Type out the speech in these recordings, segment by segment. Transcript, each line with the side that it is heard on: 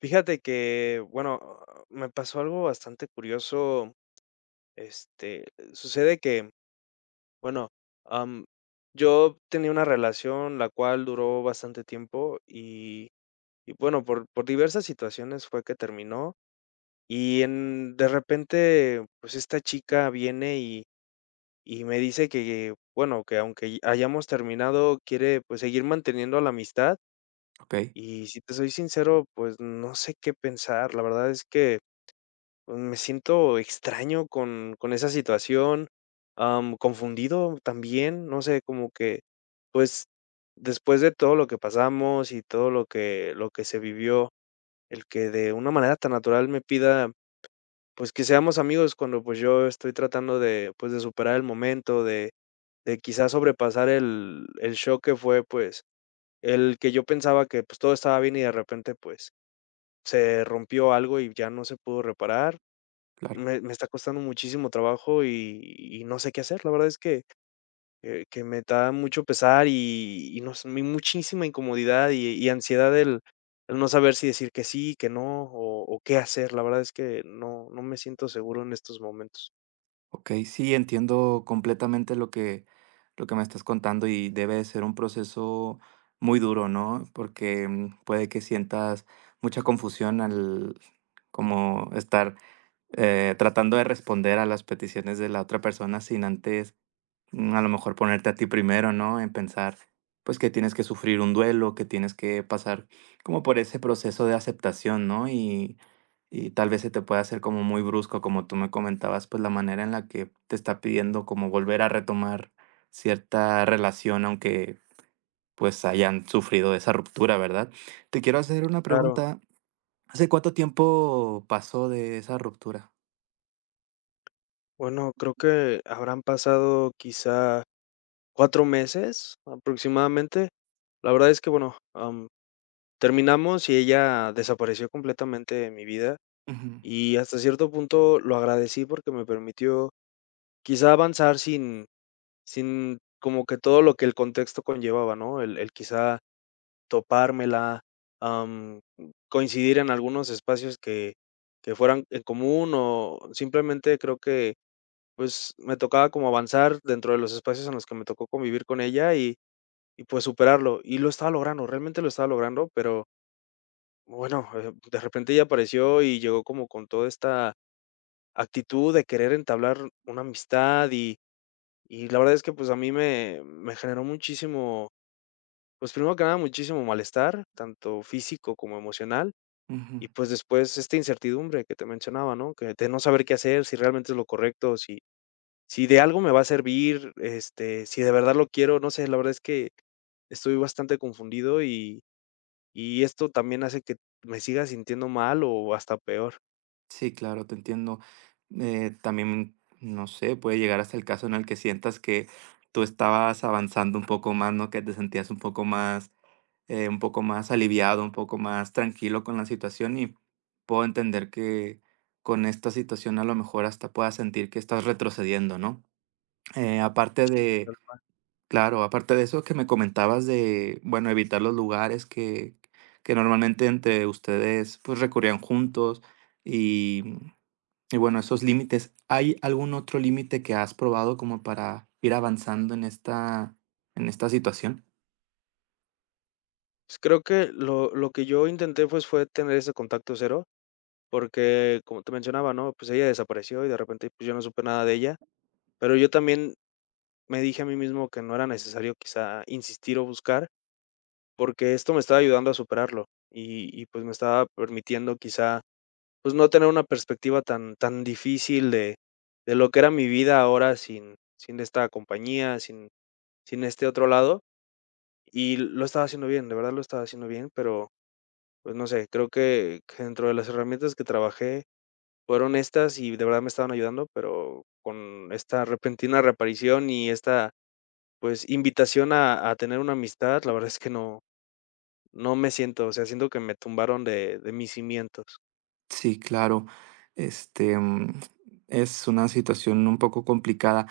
left: Fíjate que, bueno, me pasó algo bastante curioso. Este, sucede que, bueno, am, yo tenía una relación la cual duró bastante tiempo y bueno, por diversas situaciones fue que terminó y en, de repente, pues esta chica viene y me dice que, bueno, que aunque hayamos terminado, quiere pues seguir manteniendo la amistad.
right: Ok,
left: Y si te soy sincero, pues no sé qué pensar. La verdad es que, pues, me siento extraño con esa situación, confundido también, no sé, como que, pues, después de todo lo que pasamos y todo lo que se vivió, el que de una manera tan natural me pida, pues, que seamos amigos cuando, pues, yo estoy tratando de, pues, de superar el momento, de quizás sobrepasar el shock que fue, pues, el que yo pensaba que, pues, todo estaba bien y de repente, pues, se rompió algo y ya no se pudo reparar.
right: claro.
left: Me está costando muchísimo trabajo y no sé qué hacer. La verdad es que me da mucho pesar y no sé, mi muchísima incomodidad y ansiedad, el no saber si decir que sí, que no, o o qué hacer. La verdad es que no no me siento seguro en estos momentos.
right: Ok, sí, entiendo completamente lo que me estás contando y debe de ser un proceso muy duro, ¿no? Porque puede que sientas mucha confusión al como estar tratando de responder a las peticiones de la otra persona sin antes a lo mejor ponerte a ti primero, ¿no? En pensar, pues que tienes que sufrir un duelo, que tienes que pasar como por ese proceso de aceptación, ¿no? Y tal vez se te pueda hacer como muy brusco, como tú me comentabas, pues la manera en la que te está pidiendo como volver a retomar cierta relación, aunque pues hayan sufrido esa ruptura, ¿verdad? Te quiero hacer una
left: Claro.
right: pregunta. ¿Hace cuánto tiempo pasó de esa ruptura?
left: Bueno, creo que habrán pasado quizá 4 meses aproximadamente. La verdad es que, bueno, terminamos y ella desapareció completamente de mi vida.
right: Ujú,
left: Y hasta cierto punto lo agradecí porque me permitió quizá avanzar sin sin como que todo lo que el contexto conllevaba, ¿no? El quizá topármela, am, coincidir en algunos espacios que fueran en común, o simplemente creo que, pues, me tocaba como avanzar dentro de los espacios en los que me tocó convivir con ella y, pues, superarlo. Y lo estaba logrando, realmente lo estaba logrando, pero bueno, de repente ella apareció y llegó como con toda esta actitud de querer entablar una amistad. Y y la verdad es que, pues, a mí me generó muchísimo, pues, primero que nada, muchísimo malestar, tanto físico como emocional,
right: ujú.
left: y, pues, después esta incertidumbre que te mencionaba, ¿no? Que de no saber qué hacer, si realmente es lo correcto, si si de algo me va a servir, este, si de verdad lo quiero, no sé, la verdad es que estoy bastante confundido y esto también hace que me siga sintiendo mal o hasta peor.
right: Sí, claro, te entiendo. También, no sé, puede llegar hasta el caso en el que sientas que tú estabas avanzando un poco más, ¿no? Que te sentías un poco más aliviado, un poco más tranquilo con la situación y puedo entender que con esta situación a lo mejor hasta puedas sentir que estás retrocediendo, ¿no? Eh, aparte
left: Sí.
right: de, claro, aparte de eso que me comentabas de, bueno, evitar los lugares que normalmente entre ustedes pues recurrían juntos. Y y bueno, esos límites, ¿hay algún otro límite que has probado como para ir avanzando en esta situación?
left: Pues, creo que lo que yo intenté, pues, fue tener ese contacto cero, porque, como te mencionaba, ¿no? Pues, ella desapareció y de repente, pues, yo no supe nada de ella, pero yo también me dije a mí mismo que no era necesario quizá insistir o buscar, porque esto me estaba ayudando a superarlo y, pues, me estaba permitiendo quizá, pues, no tener una perspectiva tan tan difícil de lo que era mi vida ahora sin sin esta compañía, sin sin este otro lado, y lo estaba haciendo bien, de verdad lo estaba haciendo bien, pero pues no sé, creo que dentro de las herramientas que trabajé fueron estas, y de verdad me estaban ayudando, pero con esta repentina reaparición y esta, pues, invitación a tener una amistad, la verdad es que no no me siento, o sea, siento que me tumbaron de mis cimientos.
right: Sí, claro. Este, es una situación un poco complicada.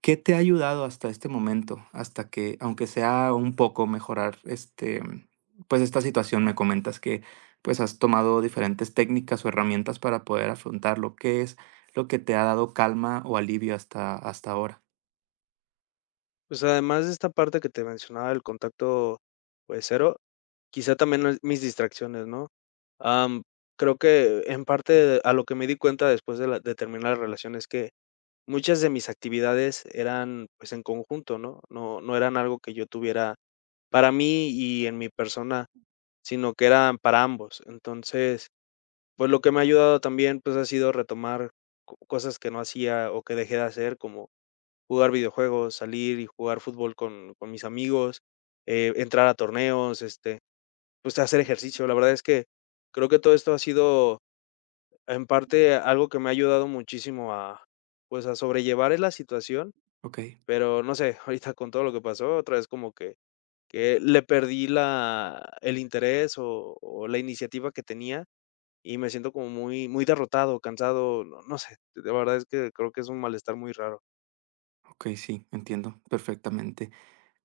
right: ¿Qué te ha ayudado hasta este momento? Hasta que, aunque sea un poco mejorar, este, pues, esta situación, me comentas que, pues, has tomado diferentes técnicas o herramientas para poder afrontarlo. ¿Qué es lo que te ha dado calma o alivio hasta ahora?
left: Pues, además de esta parte que te mencionaba del contacto, pues, cero, quizá también es mis distracciones, ¿no? Am, creo que en parte a lo que me di cuenta después de la de terminar la relación es que muchas de mis actividades eran, pues, en conjunto, ¿no? No no eran algo que yo tuviera para mí y en mi persona, sino que eran para ambos. Entonces, pues, lo que me ha ayudado también, pues, ha sido retomar co cosas que no hacía o que dejé de hacer, como jugar videojuegos, salir y jugar fútbol con mis amigos, entrar a torneos, este, pues, hacer ejercicio. La verdad es que creo que todo esto ha sido, en parte, algo que me ha ayudado muchísimo a, pues, a sobrellevar, la situación.
right: Okey.
left: Pero no sé, ahorita con todo lo que pasó, otra vez como que le perdí la el interés o la iniciativa que tenía, y me siento como muy derrotado, cansado, no no sé, la verdad es que creo que es un malestar muy raro.
right: Ok, sí, entiendo perfectamente.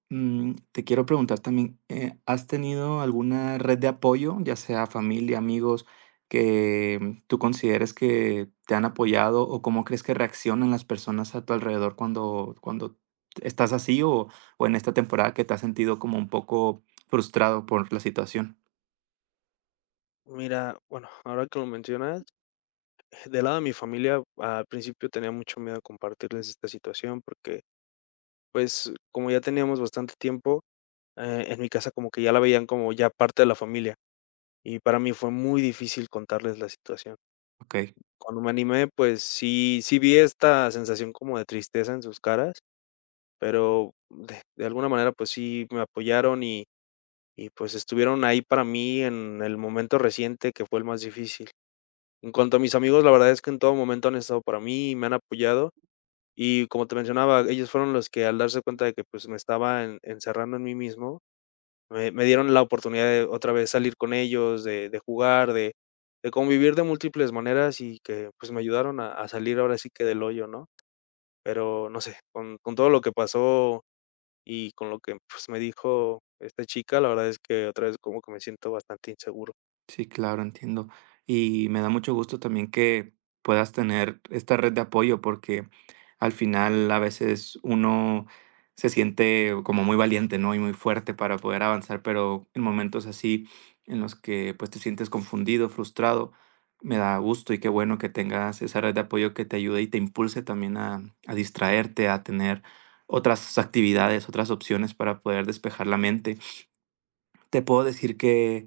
right: Te quiero preguntar también, ¿has tenido alguna red de apoyo, ya sea familia, amigos, que tú consideres que te han apoyado o cómo crees que reaccionan las personas a tu alrededor cuando estás así o en esta temporada que te has sentido como un poco frustrado por la situación?
left: Mira, bueno, ahora que lo mencionas, del lado de mi familia, al principio tenía mucho miedo de compartirles esta situación porque, pues, como ya teníamos bastante tiempo, en mi casa como que ya la veían como ya parte de la familia, y para mí fue muy difícil contarles la situación.
right: Ok.
left: Cuando me animé, pues sí sí vi esta sensación como de tristeza en sus caras, pero de alguna manera, pues sí me apoyaron y pues estuvieron ahí para mí en el momento reciente que fue el más difícil. En cuanto a mis amigos, la verdad es que en todo momento han estado para mí y me han apoyado. Y como te mencionaba, ellos fueron los que al darse cuenta de que, pues, me estaba en encerrando en mí mismo, me dieron la oportunidad de otra vez salir con ellos, de jugar, de convivir de múltiples maneras, y que, pues, me ayudaron a salir ahora sí que del hoyo, ¿no? Pero no sé, con todo lo que pasó y con lo que, pues, me dijo esta chica, la verdad es que otra vez como que me siento bastante inseguro.
right: Sí, claro, entiendo. Y me da mucho gusto también que puedas tener esta red de apoyo porque al final a veces uno se siente como muy valiente, ¿no? Y muy fuerte para poder avanzar, pero en momentos así en los que pues te sientes confundido, frustrado, me da gusto y qué bueno que tengas esa red de apoyo que te ayude y te impulse también a distraerte, a tener otras actividades, otras opciones para poder despejar la mente. Te puedo decir que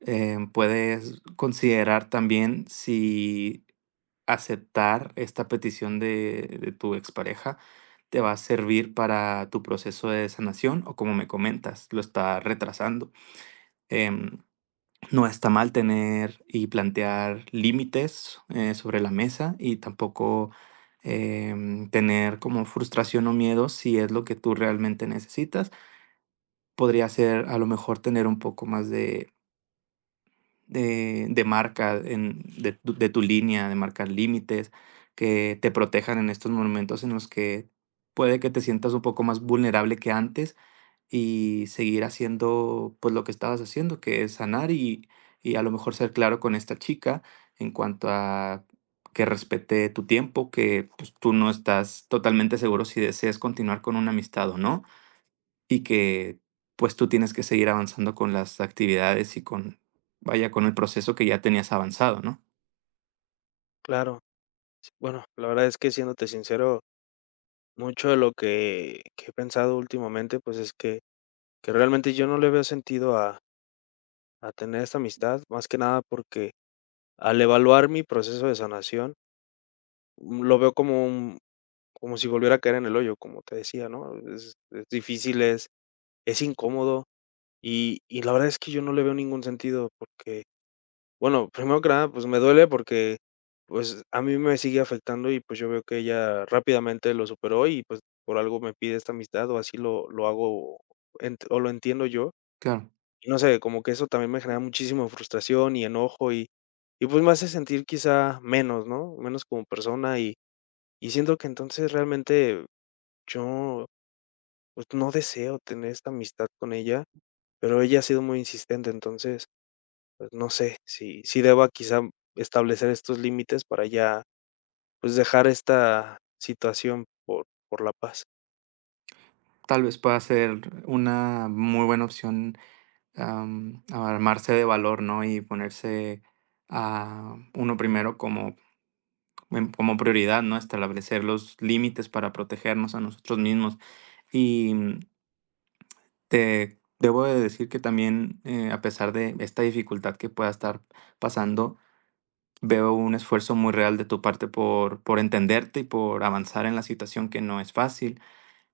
right: puedes considerar también si aceptar esta petición de tu expareja te va a servir para tu proceso de sanación o como me comentas, lo está retrasando. Em, no está mal tener y plantear límites sobre la mesa y tampoco tener como frustración o miedo si es lo que tú realmente necesitas. Podría ser a lo mejor tener un poco más de marca, en, de, tu línea, de marcar límites, que te protejan en estos momentos en los que puede que te sientas un poco más vulnerable que antes y seguir haciendo pues lo que estabas haciendo, que es sanar y a lo mejor ser claro con esta chica en cuanto a que respete tu tiempo, que pues, tú no estás totalmente seguro si deseas continuar con una amistad o no y que, pues, tú tienes que seguir avanzando con las actividades y con, vaya, con el proceso que ya tenías avanzado, ¿no?
left: Claro, s bueno, la verdad es que siéndote sincero, mucho de lo que he pensado últimamente, pues, es que realmente yo no le veo sentido a tener esta amistad, más que nada porque al evaluar mi proceso de sanación, lo veo como un como si volviera a caer en el hoyo, como te decía, ¿no? Es difícil, es incómodo, y la verdad es que yo no le veo ningún sentido porque, bueno, primero que nada, pues, me duele porque, pues, a mí me sigue afectando y, pues, yo veo que ella rápidamente lo superó y, pues, por algo me pide esta amistad, o así lo hago ent o lo entiendo yo.
right: Claro,
left: Y no sé, como que eso también me genera muchísima frustración y enojo y, pues, me hace sentir quizá menos, ¿no? Menos como persona, y siento que entonces realmente yo, pues, no deseo tener esta amistad con ella, pero ella ha sido muy insistente, entonces, pues, no sé, si si deba quizá establecer estos límites para ya, pues, dejar esta situación por la paz.
right: tal vez pueda ser una muy buena opción, armarse de valor, ¿no? Y ponerse a uno primero como, como prioridad, ¿no? Establecer los límites para protegernos a nosotros mismos. Y te debo de decir que también, a pesar de esta dificultad que pueda estar pasando, veo un esfuerzo muy real de tu parte por entenderte y por avanzar en la situación que no es fácil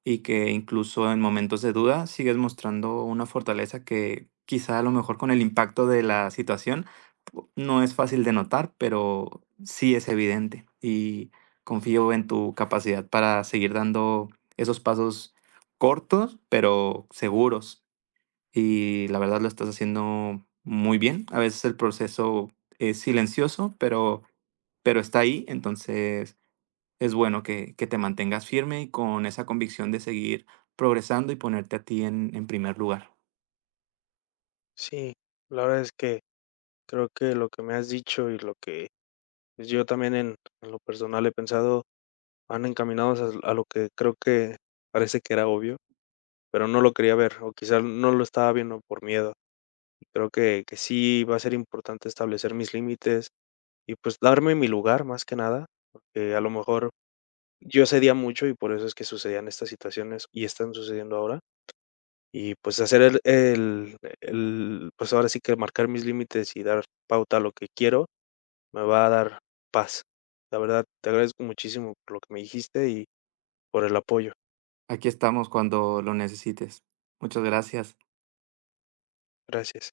right: y que incluso en momentos de duda sigues mostrando una fortaleza que quizá a lo mejor con el impacto de la situación no es fácil de notar, pero sí es evidente y confío en tu capacidad para seguir dando esos pasos cortos, pero seguros y la verdad lo estás haciendo muy bien. A veces el proceso es silencioso, pero está ahí, entonces es bueno que te mantengas firme y con esa convicción de seguir progresando y ponerte a ti en primer lugar.
left: Sí, la verdad es que creo que lo que me has dicho y lo que, pues, yo también en lo personal he pensado, van encaminados a lo que creo que parece que era obvio, pero no lo quería ver, o quizá no lo estaba viendo por miedo. Creo que sí va a ser importante establecer mis límites y, pues, darme mi lugar, más que nada, porque a lo mejor yo cedía mucho y por eso es que sucedían estas situaciones y están sucediendo ahora. Y, pues, hacer el pues, ahora sí que marcar mis límites y dar pauta a lo que quiero, me va a dar paz. La verdad, te agradezco muchísimo por lo que me dijiste y por el apoyo.
right: Aquí estamos cuando lo necesites. Muchas gracias.
left: Gracias.